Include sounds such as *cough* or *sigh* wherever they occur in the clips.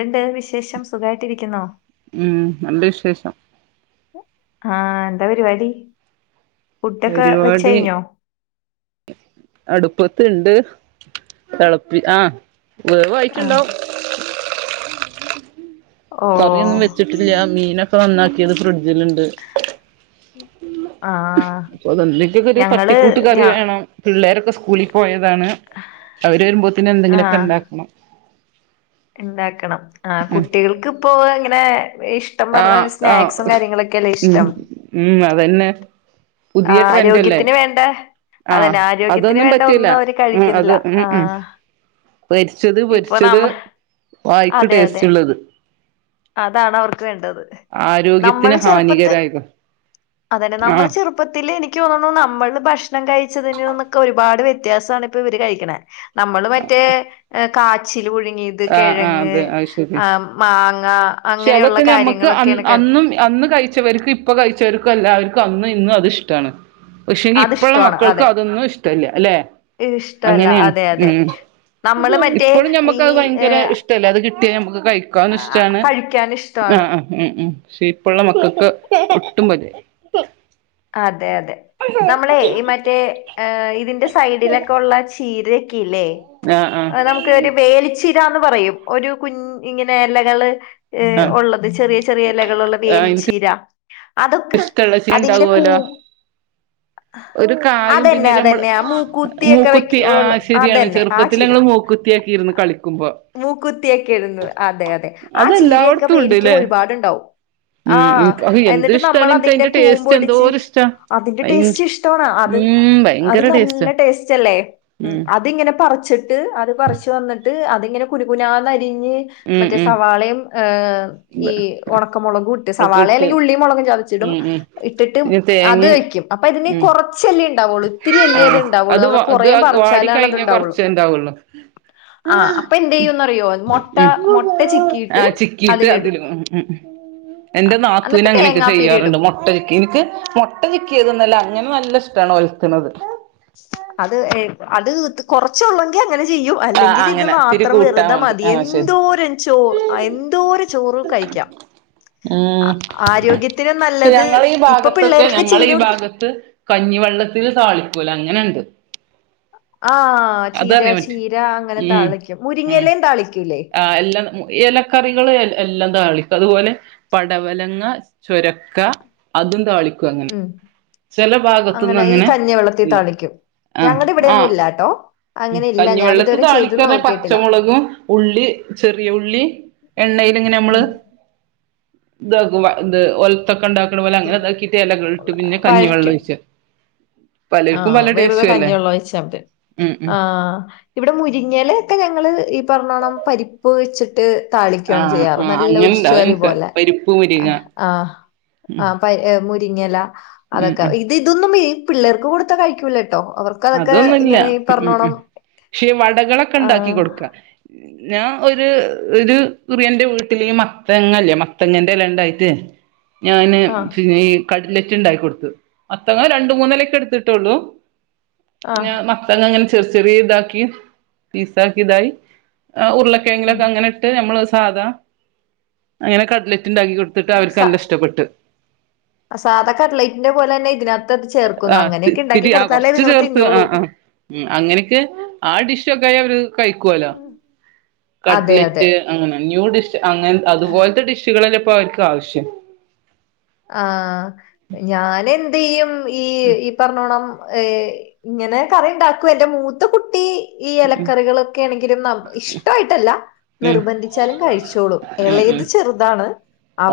ണ്ട് വിശേഷം സുഖായിട്ടിരിക്കുന്നോ? ഉം നല്ല വിശേഷം ആഹ് എന്താ പരിപാടി? ഫുഡൊക്ക വെച്ച് പരിപാടി കഴിഞ്ഞോ? അടുപ്പത്ത്ണ്ട് തെളപ്പി ആ ആ വേവായിട്ടുണ്ടാവും ഓ കറി ഒന്നും വെച്ചിട്ടില്ല മീനൊക്കെ നന്നാക്കിത് ഫ്രിഡ്ജിൽ ഇണ്ട്. ആഹ് അപ്പൊ അതെന്തൊക്കൊക്കെ ഒരു തട്ടിക്കൂട്ട് കറി വേണം പിള്ളേരൊക്കെ സ്കൂളി പോയാ അതാണ് അവര് വരുമ്പോത്തന്നെ എന്തെങ്കിലുമൊക്കെ ഉണ്ടാക്കണം ഇണ്ടാക്കണം ആ ഉം കുട്ടികൾക്ക് ഇപ്പോ അങ്ങനെ ഇഷ് ആഹ് ആഹ് ഉം ഉം അതന്നെ ആ പുതിയ ട്രെൻഡ് അല്ലേ ആരോഗ്യത്തിന് വേണ്ട ആഹ് അതന്നെ ആരോഗ്യത്തിന് അതൊന്നും വേണ്ട പറ്റൂല ഒന്നും അവര് ഉം കഴിക്കണില്ല അത് ഉം ഉം ആഹ് പൊരിച്ചത് പൊരിച്ചത് വായിക്ക് അതെ അതെ ടേസ്റ്റ് ഉള്ളത് അതാണ് അവർക്ക് വേണ്ടത് നമ്മൾ ആരോഗ്യത്തിന് ചെറുപ്പത് ഹാനികരായത് അതെന്നെ നമ്മള് ആഹ് ചെറുപ്പത്തിൽ എനിക്ക് തോന്നണു നമ്മള് ഭക്ഷണം കഴ് ച്ചതിന്നൊക്കെ ഒരുപാട് വ്യത്യാസ ഇപ്പ ഇവര് കഴിക്കണ നമ്മള് മറ്റേ കാച്ചിൽ പുഴു ത് ആഹ് ആഹ് കിഴങ്ങ്, അതെ അത് ശരി ഏഹ് മാ പക്ഷെ അതൊക്കെ നമ്മുക്ക് അന്നും അന്ന് കഴിച്ചവർക്കും ഇപ്പൊ കഴിച്ചവർക്കും എല്ലാവർ ക്ക് അന്ന് ഇന്ന് അത് ഇഷ്ടമാണ് പക്ഷെങ്കി ഇപ്പോഴുള്ള അതിഷ്ടമാണ് മക്കൾക്ക് അതെ അതൊന്നും ഇഷ്ടമല്ല അല്ലെ ഇഷ്ടല്ല അങ്ങനെയാണ് അതെ അതെ ഉം നമ്മള് മറ്റേ ഇപ്പോഴും ഈ ഞമ്മക്ക് അത് ഭയങ്കര ഏഹ് ഇഷ്ടമല്ല അത് കിട്ടിയാ മ്മുക്ക് കഴിക്കാനും ആഹ് ഇഷ്ടമാണ് കഴിക്കാൻ ഇഷ്ടാണ് ആഹ് ആ ഉം ഉം പക്ഷെ ഇപ്പോള്ള മക്കക്ക് *unintelligible* അതെ അതെ നമ്മളെ ഈ മറ്റേ ഇതിന്റെ സൈഡിലൊക്കെ ഉള്ള ചീര ക്കില്ലേ ആഹ് ആഹ് നമുക്ക് വേടിച്ച് രാന്ന് പറയും ഒരു കുൻ ഇങ്ങനെ എലകള് ഏ ആഹ് ഉള്ളത് ചെറിയ ചെറിയ എലകളുള്ള ആഹ് ഇൻക്ക് വേലിച്ചീര അതൊക്കെ ഇഷ്ടള്ള ച്ചി അതിന്റെ കൂ ഉണ്ടാവുല്ലോ ഒരു കായും പിന്നെ അതന്നെ നമ്മൾ അതന്നെ ആ മൂക്കുത്തിയൊക്കെ വെക്ക മൂക്കുത്തി ആ ഉള്ള ശെരിയാണ് അതന്നെ ആ ചെറുപ്പത്തിൽ ചീര ഞങ്ങൾ മൂക്കുത്തിയാക്കി ഇരുന്ന് കളിക്കുമ്പോ മൂക്കുത്തിയൊക്കെ ഇടുന്നത് അതെ അതെ ആ ചീരയൊക്കെ അതെല്ലായിടത്തും വേലിക്ക് ഉണ്ട്ല്ലേ ഒരുപാടുണ്ടാവും ആഹ് ഉം അ എന്ത് എന്നിട്ട് ഇഷ് നമ്മൾ ടാണ് അതിന്റെ ൻക്കയ്ൻ്റെ ടേസ്റ്റ് എന്തോ കൂമ്പൊടിച്ച് അതിന്റെ ടേസ്റ്റ് ഇഷ്ട്ടോണ അത് ഉം അത് ഭയങ്കര ടേസ്റ്റാ നല്ല ടേസ്റ്റ് അല്ലേ ഉം അതിങ്ങനെ പറിച്ചിട്ട് അത് പറിച്ചു വന്നിട്ട് അ ഇങ്ങനെ കുനു കുനാന്നു അരി ഉം മറ്റേ ഉം സവാളേം ഈ ഉണക്കമുളകും ഇട്ട് ഒക്കെ സവാള ഇട്ട് അല്ലെങ്കി ഉള്ളിയും മൊളകും ചതച്ചിടും ഉം ഉം പിന്നെ തേങ്ങ അത് വയ്ക്കും അപ്പൊ ഇതിനി ഉം കൊറച് ആ അത് ഇത് കുറേ വാടി പറിച്ചാലാണ് അത് കഴിഞ്ഞാ ഉണ്ടാവുള്ളൂ കൊറച്ച് ണ്ടാവുള്ളു ആഹ് അപ്പൊ എന്ത് ചെയ്യുംന്നറിയോ മുട്ട മുട്ട ആ ചിക്കിയിട്ട് ചിക്കിയിട്ട് അതിലിടും അതില് ഉം എന്റെ ആഹ് നാത്തുനു എന്നിട്ട് അങ്ങനെയൊക്കെ തേങ്ങാപ്പീര ഇടും ചെയ്യാറുണ്ട് മുട്ട ചിക്കീനിക്ക് മുട്ട ചിക്കിയതന്നല്ല അങ്ങനെ നല്ല ഷ്‌ടാണ് ഒലത്തണത് അത് അത് കൊറച്ചൊള്ളെങ്കിൽ അ ചെയ്യൂ ആ അല്ലെങ്കിൽ ഇത് അങ്ങനെ ഇത്തിരി മാത്രം കൂട്ടാൻ വെറുതെ വേണ്ടി മതി ആ ശരി എന്തോരം ചോ എന്തോരം ചോറ് കഴിക്കാം ഉം ആരോഗ്യത്തിന് പക്ഷെ നല്ലത് ഞങ്ങളെ ഈ ഇപ്പൊ ഭാഗത്തൊക്കെ പിള്ളേർക്ക് ഞങ്ങളെ ചീര ഈ കൊടുത്ത ഭാഗത്ത് ങ്ങനണ്ട് ആഹ് ചീര ചീര അങ്ങനെ ഉം താളിക്കും ഉം മുരിങ്ങലയും താളിക്കും ആ എല്ലാം ഇലക്കറികളല്ല എല്ലാം താളിക്കും അതുപോലെ പടവലങ്ങ ചുരക്ക അതും താളിക്കും അങ്ങനെ ഉം ചില ഭാഗത്തുനിന്ന് അങ്ങനെ ഈ കഞ്ഞി വെള്ളത്തി ഇല്ല താളിക്കും ആഹ് ഞങ്ങടെ ഇവിടെൊന്നും ആഹ് ഇല്ലാട്ടോ അങ്ങനെ ഇല്ല കഞ്ഞിവെള്ളത്ത് ഞാനിതുവരെ ചെയ്ത് താളിക്കറഞ്ഞ നോക്കിയിട്ടില്ല പച്ചമുളക് ഉള്ളി ചെറിയ ഉള്ളി എണ്ണേല് എങ്ങനെ നമ്മള് ഉം ഇത ഇത് ഒലത്തൊക്കെ ഉണ്ടാക്ക പോലെ അങ്ങനെ ഇതാക്കിട്ട് ഇലട്ട് പിന്നെ കഞ്ഞി വെള്ളം വഴറ്റും ഒഴിക്ക ആഹ് വെറുതെ കഞ്ഞിവെള്ള ഒഴിച്ച ഉം ഉം ആ ഇവിടെ മുരിങ്ങല ഒക്കെ ഞങ്ങള് പറഞ്ഞോണം പരിപ്പ് വെച്ചിട്ട് താളിക്കാണ് ആഹ് ചെയ്യാറ് ആഹ് നല്ല ഉഷ് അങ്ങനെണ്ടാവും കറി എനിക്ക് പോലെ പരിപ്പ് മുരിങ്ങ തിങ്ങല ഉം അതൊക്കെ ഉം ഇത് ഇതൊന്ന് വേ പിള്ളർ കൊടുത്ത കഴിക്കൂലെ അതൊന്നുമല്ല ഉം ഉം പക്ഷേ വടകളൊക്കെ ഉണ്ടാക്കി ആഹ് കൊടുക്ക ഞാൻ ഒരു ഒരു കുറി എന്റെ വീട്ടില് മത്തങ്ങല്ലേ മത്തങ്ങൻറെ എല ഇണ്ടായിട്ടേ ഞാന് ആഹ് പിന്നെ ഇ കട്ലറ്റ് ഉണ്ടാക്കി കൊടുത്തു അപ്പോ ഇതാ രണ്ട് മൂന്നിലക്ക് എടുത്തിട്ടുള്ളൂ പിന്നെ ആഹ് മത്തങ്ങ അങ്ങനെ ചെറിയ ചെറിയ ഇതാക്കി പീസാക്കി ഇതായി ആ ഉരുളക്കെഴങ്ങിലൊക്കെ അങ്ങനെ ഇട്ട് നമ്മള് സാധാ അങ്ങനെ കടലറ്റ് ണ്ടാക്കി കൊടുത്തിട്ട് അവർക്ക് നല്ല ഇഷ്ടപ്പെട്ട് അ സാധാ കട്ലൈറ്റിന്റെ പോലെ തന്നെ ഇതിനകത്തോട്ട് ചേർക്കുക അങ്ങനെയൊക്കെ ഉണ്ടാക്കി കൊടുത്താലേ ഇതുങ്ങള് തി ആഹ് ആഹ് അങ്ങനൊക്കെ ആ ഡിഷൊക്കെ *unintelligible* കയിക്കുവല്ലോ ഉം. അതെ അതെ. കട്ലെറ്റ് അങ്ങനെ ന്യൂ ഡിഷ് അങ്ങനെ അതുപോലത്തെ ഡിഷുകളൊക്കെ ഇപ്പോ വെ ക്കുവാ ആവശ്യം ആഹ് ഞാനെ ന്ത് ചെയ്യും ഈ ഈ പറഞ്ഞോണം ഏ ഇങ്ങനെ കറി ഉണ്ടാക്കൂ എന്റെ മൂത്ത കുട്ടി ഈ ഇലക്കറികളൊക്കെ ആണെങ്കിലും ന ഇഷ്ടമായിട്ടല്ല ഉം നിർബന്ധിച്ചാലും കഴിച്ചോളും ഉം ഉം ഇളയത് ചെറുതാണ്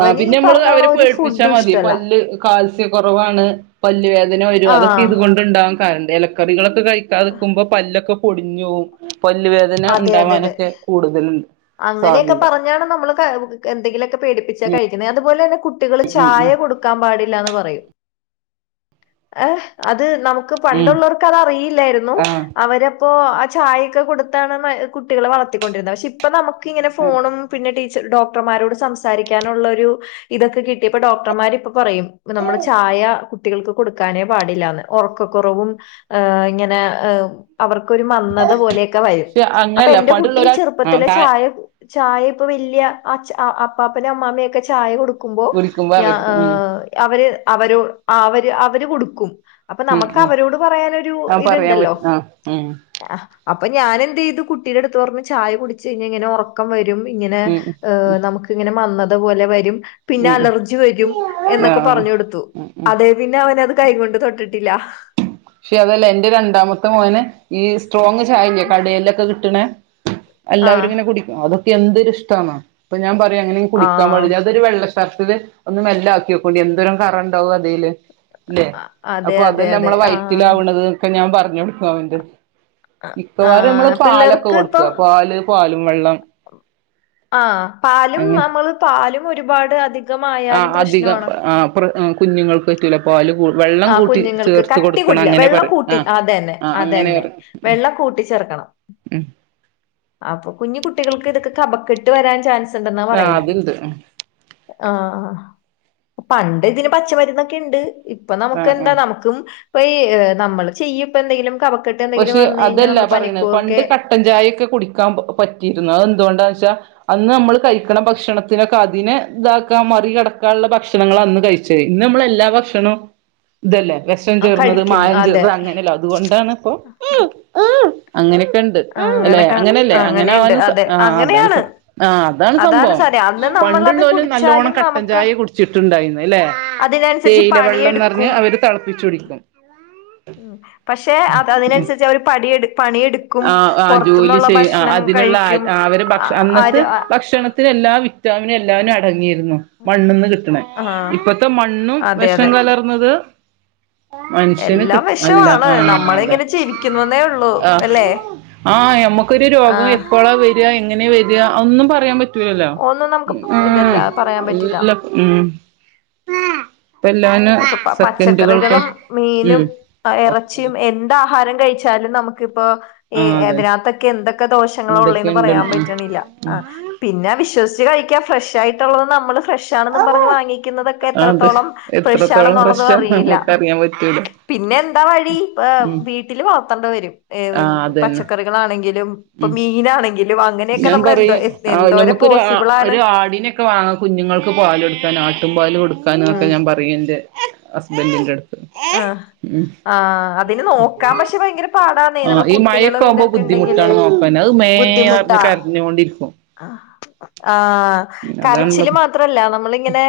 ആ ഈ പിന്നെ നമ്മള് പറഞ്ഞോണം അവര് പേ ഒരു കിച്ചാൽ ഫുഡും മതി ഇഷ്ടല്ല പല്ല് കാൽസ്യ കൊറവാണ് പല്ല് വേ അങ്ങനെ വരും അതൊക്കെ ആഹ് ഇത് കൊണ്ട്ണ്ടാകും ണ്ട് ഇലക്കറികള കഴിക്കാക്ക്പോ പല്ലൊക്കെ പൊടിഞ്ഞുവും പല്ലുവേദന അതെ അതെ അതെ ഇണ്ടാവാനൊക്കെ കൂടുതലുണ്ട് അങ്ങനെയൊക്കെ സാധ്യത പറഞ്ഞാണ് നമ്മള് ക എന്തെങ്കിലൊ പേടിപ്പിച്ചാ ഉം കഴിക്കുന്നത് അതുപലെന്നെ കുട്ടികള് ഉം ചായ ഉം കൊടുക്കാൻ പാടില്ലാന്ന് പറയും ഏ അ അത് നമുക്ക് ഉം പണ്ടുള്ളവർക്ക് അത്റിയില്ലായിരുന്നു ആ അവരെ ഇപ്പൊ ആ ചായൊക്കെ കൊടുത്താണ് കുട്ടികളെ വളർത്തിക്കൊണ്ടിരുന്നത് പക്ഷെ ഇപ്പം നമ്മക്ക് ങ്ങനെ ഫോണും പിന്നെ ച്ച ഡോക്ടർമാരോട് സംസാരിക്കാനുള്ളരു ഇതൊക്കെ കിട്ടിയപ്പോ ഡോക്ടർമാര് ഇപ്പോ പറയും നമ്മുടെ ചായ കുട്ടികൾക്ക് കൊടുക്കാനേ പാടില്ലാന്ന് ഉറക്കക്കുറവും ് ഇങ്ങനെ അവർക്കൊരു മന്നത പോലെയൊക്കെ വരും പക്ഷെ അപ്പൊ അങ്ങനല്ല എന്റെ കുട്ടി പണ്ടുള്ളവരാ ചെറുപ്പ ത്തിലെ ആ ചായ ചായ ഇപ്പൊ വല്യ അപ്പാപ്പന അമ്മാമ്മൊക്കെ ചായ കൊടുക്കും ക്കുമ്പോ വിളിക്കുമ്പോ ഞ അവർക്ക് ഉം അവര് അവര് അവര് അവര് കൊടുക്കും അപ്പൊ ഉം നമുക്ക് ഉം അവരോട് പറയാനൊരു ആ പറയാൻ ഇത്ണ്ടല്ലോ പറ്റും ആ ഉം അപ്പൊ ഞാനെന്ത്തു ചെയ്തു കുട്ടിയുടെ അടുത്ത് പറഞ്ഞ് ചായ കുടി ഇങ്ങനെ ഉറക്കംരും ഇങ്ങനെ് ഉം നമുക്ക് ഇങ്ങനെ മന്ന അതുപോലെ വരും പിന്നെ ഉം അലർജി വരും എന്നൊക്കെ ആഹ് പറഞ്ഞ കൊടുത്തു ഉം ഉം അതേ പിന്നെ അവനത് കൈകൊണ്ട് തൊട്ടിട്ട് കേട്ടില്ല പക്ഷെ അതല്ല എന്റെ രണ്ടാമത്തെ മോന് ഈ സ്ട്രോങ് ചായല്ല കടലൊക്കെ കിട്ട കിട്ടണ എല്ലാവും ആഹ് ഇങ്ങനെ കുടിക്കും അതൊ എന്തൊ ഇഷ്ടമാണ്പ്പൊ ഞാൻ പറ അങ്ങനെ കുടിക്കാൻ പ ആഹ് അതൊ വെ ഷർട്ടിലെ ഒന്ന് മെല് ആക്കിയൊക്കോ ടി എന്തോരം കറുണ്ടാവും അതിേല് ഇല്ലേ അതെ അപ്പൊ അതെ അതല്ല അതെ നമ്മള വൈ ആഹ് ത്തിലാവുന്നതൊക്കെ ഞാൻ പറഞ്ഞു പറഞ്ഞുകൊടുക്കും അവന്റെ അടുത്ത് മിക്കവാറുംനമ്മള് ആഹ് പാലൊക്കെ കൊടുക്കുക പാല് പാലും വെള്ളം ആ പാലും അങ്ങനെ നമ്മൾ പലും പ ഒരുപാട് അതി ആ അധികം ആ കുർ കുഞ്ഞുങ്ങൾക്ക്റ്റല പാല് കൂടു ആ കുഞ്ഞുങ്ങൾക്ക് കട്ടി കുടില്ല വെള്ളം പറയും ആ കൂട്ടി അതന്നെ ആ അങ്ങനെ അതന്നെ പറയും വെള്ളം കൂട്ടിച്ചേർക്കണം ഉം അപ്പൊ കുഞ്ഞി കുട്ടികൾക്ക് ഇതൊക്കെ കപക്കെട്ട് വരാൻ ചാൻസ് ആഹ് അതിണ്ട് ആ പണ്ട് ഇതിന് പച്ചമരുന്നൊക്കെ ണ്ട് അപ്പൊ ആ നമുക്ക് എന്താ ആ നമുക്കും ഇപ്പ ഇ നമ്മള് ചെയ്യ പ്പ എന്തെലും പക്ഷെ അതല്ല പറയണ പണ്ട് കട്ടൻ ചായൊക്കെ കുടിക്കാൻ പറ്റിയിരുന്നു അതെന്തുകൊണ്ടാന്ന് ച്ചാ അന്ന് നമ്മൾ കഴിക്കണ ഭക്ഷണത്തിനൊക്കെ അതിനെ ഇതാക്കാ മറി കിടക്കാനുള്ള ഭക്ഷണങ്ങള അന്ന് കഴിച്ചത് ഇന്ന് നമ്മൾ എല്ലാ ഭക്ഷണവും ഇതല്ലേ വിഷം ആ, ചേർന്നത് മായം ചേർനത് അങ്ങനെയല്ലോ അതുകൊണ്ടാണ് ആ അങ്ങനെ എണ്ട് അല്ലെ അങ്ങനെയല്ലേ അങ്ങനെ അങ്ങനെയുണ്ട് ആവാനും സാ അതെ ആ് അതാണ് അങ്ങനെയാണ് ആ അതാണ് സംഭവം സാര അന്ന് നമ്മളത് പണ്ടുള്ളോലും നല്ലോണ്ണം കുടിച്ചാലും കട്ടൻ നമുക്ക് ചായ കുടിച്ചിട്ടുണ്ടായിന്ന അല്ലേ അതിനനുസരിച്ച് തേയിലെ വെള്ളം നിറഞ്ഞ് പണിയെടുക്കും അവര് തിളപ്പിച്ചു കുടിക്കും പക്ഷെ ദതിനനുസരിച്ച് അവര് പടിയെട് പണിയെട് ആ ആ ജോലി ചെയ്യും അ അതിനുള്ളഅര് കഴിക്കും അ അവരെ ആ ഭക്ഷ അന്നത്തെ ആര് ആ ഭക്ഷണത്തിന് എല്ലാ വിറ്റാമിന് എല്ലാനും അടങ്ങിയിര് തിന്നോ മണ്ണ്ന്ന് കിട്ടണ ആഹ് ഇപ്പത്തെ മണ്ണും അതെ വിഷം അതെ കലർന്നത് മനുഷ്യന് എല്ലാം കിട്ട അല്ല വെഷമാണ് ആ നമ്മള അതെ ഇങ്ങനെ ചിരിക്കുന്നുന്നേ ഉള്ളൂ ആ അല്ലേ ആ നമുക്കൊരു രോഗം ആഹ് എപ്പോഴാ വര്അ എങ്ങനെ വര്അ ഒന്നും പറയാൻ പറ്റ് റ്റുഏല ഒന്നും നമുക്ക് ആഹ് ഇതല്ല പറയാൻ പറ്റില്ല ല്ല ഉം ഇപ്പ എല്ലാനും ഇപ്പൊ പ സെക്കൻഡുകൾക്ക് പച്ചക്കറികളും മീനും ഉം എറച്ചിയും എന്ത ആഹാരം കഴിച്ചാലും നമുക്ക് പൊ ഇ ആ അതെ എതിനകത്തൊക്കെ എന്തൊക് കെ ദോഷങ്ങളോള്ളേന്ന് പറയാൻ എന്തൊക്കെയുണ്ട് പറ്റണില്ല അ പിന്നെ വിശ്വസിച്ച് കഴിക്കാ ഫ്രഷ് ആയിട്ടുള്ളത് നമ്മള് ഫ്രഷ് ആണെന്നും പറഞ്ഞ് വാങ്ങിക്കുന്നതൊക്കെ അത് എത്രത്തോളം എത്രത്തോളം വെശാണെന്നുള്ളത് പ്രശ്നം അറിയെല്ല നമുക്കറിയാൻ പറ്റൂല പിന്നെ എന്താ വഴി വെ ഉം വീട്ടിൽ പന്തവരും ഏത് ആഹ് അതന്നെ പച്ചക്കറികളാണെങ്കിലും ഇപ്പ ഉം മീനാണ് ഞാൻ പറയും ആഹ് ഞമ്മുക്കൊരു പോസിബിൾ ആണ് ഒരു ആടിനൊക്കെ വാങ്ങ കുഞ്ഞുങ്ങൾക്ക് പാലുകൊടുക്കാൻ ആട്ടും പാാലും കൊടുക ആക്കാനൊക്കെ ഉം ഞൻ പറയിണ്ട് ഹസ്ബൻറ്റിറ്റടുത്ത് ആ ആ അതിന് നോക്കാം പക്ഷെ ഭയങ്കര പാടാന്നേ ആഹ് നമ്മൾ ഈ മഴയൊക്കെ കുട്ടികളും ആവുമ്പോ ഇതൊക്കെ ഉണ്ടെങ്കില് ബുദ്ധിമുട്ടാണ് നോക്കാൻ അത് മേ ബുദ്ധിമു പറഞ്ഞ് ട്ടാ കരഞ്ഞോണ്ടിരിക്കും ആ കരച്ചില് അതാണുള്ളത് മാത്രല്ല നമ്മളിങ്ങനെ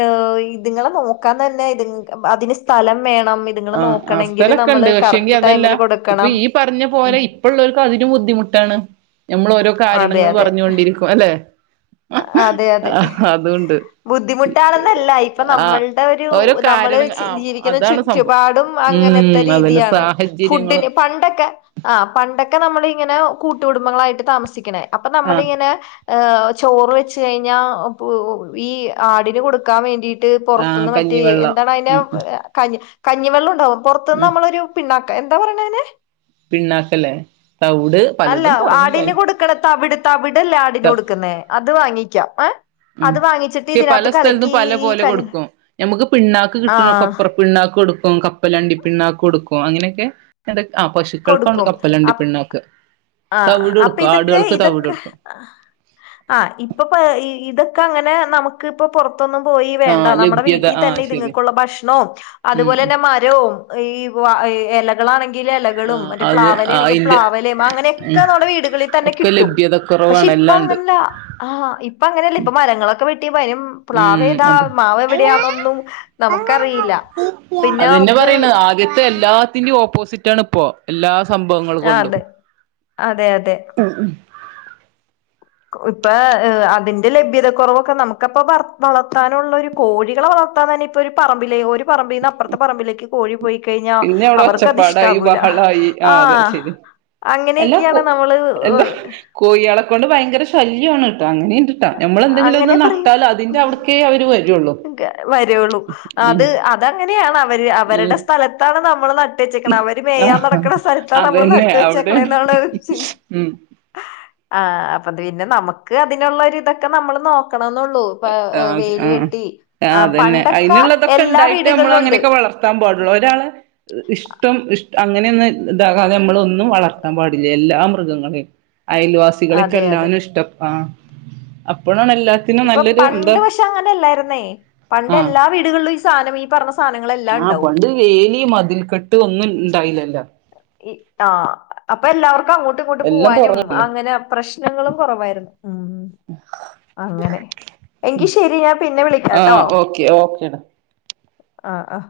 ഏഹ് ഈ ഇതുങ്ങളെ നോക്കാന്ന് തന്നെ ഇ അതിന് സ്ഥലം വേണം ഇതുങ്ങളെ ആഹ് ആ നോക്കണെങ്കില് അവസ്ഥലൊക്കെ ഉണ്ട് നമ്മള് പക്ഷെങ്കി കറക്റ്റ് അതല്ല ടൈമില് ഇപ്പൊ കൊടുക്കണം ഈ പറഞ്ഞ ഉം പോലെ ഇപ്പള്ളവർക്ക് അതിനു ബുദ്ധിമുട്ടാണ് ഞമ്മളോരോ അതെ കാരണങ്ങൾ അതെ പറഞ്ഞു കൊണ്ടിരിക്കും അല്ലെ അതെ അതെ അതുണ്ട് ബുദ്ധിമുട്ടാണെന്നല്ല ഇപ്പൊ ആ നമ്മള്ടെ ഒരു ഓരോ നമ്മള് കാരണ ആ ജീവിക്കുന്ന അതാണ് സംഭവം ചുറ്റുപാ ടും അങ്ങനത്തെ ഉം അതന്നെ രീതിയാണ് സാഹചര്യങ്ങള് ഫുഡിന് പണ്ടൊക്കെ ആ പ ഒക്കെ നമ്മളിങ്ങനെ കൂട്ടുകുടുംബങ്ങളായിട്ട് താമസിക്കണേ അപ്പൊ ആ നമ്മളിങ്ങനെ ഏഹ് ചോറ് വെച്ച് കഴിഞ്ഞാ ഈ ആടിന് കൊടുക്കാ വേണ്ടി ട്ട് ആ പൊറത്തുന്ന് മറ്റേ കഞ്ഞിവെള്ളം എന്താണ് അതിനേ ഉം ഉം കനി കഞ്ഞിവെള്ളം ഉണ്ടാവും പൊറത്ത് നിന്ന് ഉം നമ്മളൊരു പിണ്ണാ എന്താ പറയാണെ അയിനെ പിണ്ണാക്കല്ലേ തൗട് അല്ല പലതും പറഞ്ഞു പല ആടിന് കൊടുക്കണ തവിട് തവിടല്ലേ ആടിന് കൊടുക്ക്ന്നേ അത് വാങ്ങിക്കാം ഏഹ് ഉം ഈ പല ഇതിനകത്ത് സ്ഥലത്തും കലക്കി പല ഈ പോലെ കഞ്ഞി കൊടുക്കും ഞമ്മുക്ക് പിണ്ണാക്ക് കിട്ടുന്ന ആഹ് കൊപ്ര പിണ്ണാക്ക് കൊടു ക്കും കപ്പലണ്ടി പിണ്ണാക്ക്കൊടുക്കും അങ്ങനെക്കെ എടയ് കൊടുക്കും ആ തവിട് അപ്പ കൊടുക്കും ഇതൊക്കെ ആടുകൾക്ക് തവിട് ഇതൊക്കെ കൊടുക്കും ആഹ് ഇപ്പൊ ഇത് ഇതക്കങ്ങനെ നമുക്ക് ഇപ്പൊ പൊറ തോന്നും പോയി ആ വേണ്ട നമ്മടെ ലഭ്യത വീട്ടി ആ തന്നെ ശരി ഇത്ങ്ങക്കുള്ള ഭക്ഷണവും ഉം അതുപോലെ ഉം തന്നെ മരവും ഇ പ്പോ ഏലകളാണെങ്കില് കളും ആഹ് മറ്റേ അത് പ്ലാവേലണെങ്കി അയിന്റെ പ്ലാവേലേം ഉം അങ്ങനെക്കെ നമ്മുടെ വീടുകളിൽ തന്നെ ഒക്കെ കിട്ടും ലഭ്യത പക്ഷെ കുറവാണ് ഇപ്പ എല്ലാണ്ട് അങ്ങനെല്ല അ ഇപ്പൊ അങ്ങനെയല്ല മരങ്ങളൊക്കെ വെ- ട്ടി വരും ഉം പ്ലാവേതാ അതെ മാവ് എവിടെയാന്നൊന്നും നമുക്കറിയില്ല പിന്നെ അതന്നെ നമുക്ക് സിറ്റാണ് ഇപ്പോ എല്ലാ സംഭവങ്ങള് ആഹ് കൊണ്ടും അതെ അതെ അതെ ഇപ്പൊ അതിന്റെ ലഭ്യത കുുറവൊക്കെ നമുക്കപ്പ വ വളർത്താനുള്ള ഒരു കോഴികള വളർത്താൻ തന്നെ ഇപ്പൊ ഒരു പറമ്പിലെ- പറമ്പിന്ന് അപ്പറത്തെ പറമ്പിലേക്ക്- പോയി പോയി- കഴിഞ്ഞാ പിന്നെ അവിടെ അവർക്കത് ഒച്ചപ്പാടായി ഇഷ്ടാവൂല ബഹളായി ആ് അതെ ആഹ് ശെരി അങ്ങനെയൊക്കെയാണ് എല്ലാഒക്കും നമ്മള് എന്താ കോഴികളെ കൊണ്ട് ഭയങ്കര ശല്യാണ്- അങ്ങനെയുണ്ട്ട്ടാ നമ്മൾ എന്തെങ്കിലും ഒന്ന് അങ്ങനെ പറയും നട്ടാൽ ഉ അതിന്റെ അവിടക്കേ അവര് വരുള്ളൂ വരുുള്ളൂ അത് ഉം അതങ്ങനെയാണ് അവര് ഉം അവരുടെ സ്ഥലത്തണ നമ്മ- വളന്നാൽ- വെച്ചെക്കണഅവര് മേയാൻ ആഹ് നടക്കണ സ്ഥലത്ത നമ്മൾ അതന്നെ നട്ട് അവിടെയാണ് ഉം വെച്ചക്കണേന്നൊളളരുചി---ആ- അത് പിന്നെ നമക്ക് അതിനുള്ളരു ഇതൊക്കെ നമ്മൾ നോക്ക് ആ ആ ആഹ് അതന്നെ പണ്ടൊക്കെ അതിനുള്ളതൊക്കെ എല്ലാ ഉണ്ടായിട്ട് നമ്മൾ വീടുകളിലും ഉണ്ട് അങ്ങനെയൊക്കെ വളർത്താൻ പാടുള്ളൂ ഒരാള- ഇഷ്ടം ഇഷ് അങ്ങനെയന്ന്- ഇതാകാതെ നമ്മള ഒന്നും വളർത് ത്താൻപാടില്ല എല്ലാ മൃഗങ്ങളേ- അയൽവാസികൾക്ക് അതെ അതെ എല്ലാനു ഇഷ്ടം ആ അപ്പോഴാണൽ എാത്തിും ഇപ്പൊ നല്ല പണ്ട് പക്ഷെ അങ്ങനെയല്ലായിരുന്നേ പണ്ട് എല്ലാ വീടുകളിലും ഈ സാധനം പറഞ്ഞ സാധനങ്ങളെല്ലാം ആ് ഉണ്ടാവും പണ്ട് ലേലി മതിൽക്കെട്ട് ഒന്നും ഇണ്ടായില്ലല്ലോ ആ അപ്പൊ എല്ലാവർക്കും അപ്പൊ അങ്ങോട്ടും ഇങ്ങോട്ട് എല്ലാം പോവാനും തുറന്നിട്ടില്ലേ അങ്ങനെ പ്രശ്നങ്ങളും കുറവായിരുന്നു ഉ അങ്ങനെ എങ്കി ശരി ഞാൻ പിന്നെ വിളിക്കാട്ടോ ആഹ് ഓക്കെ ഓക്കേടാ ആഹ ആഹ്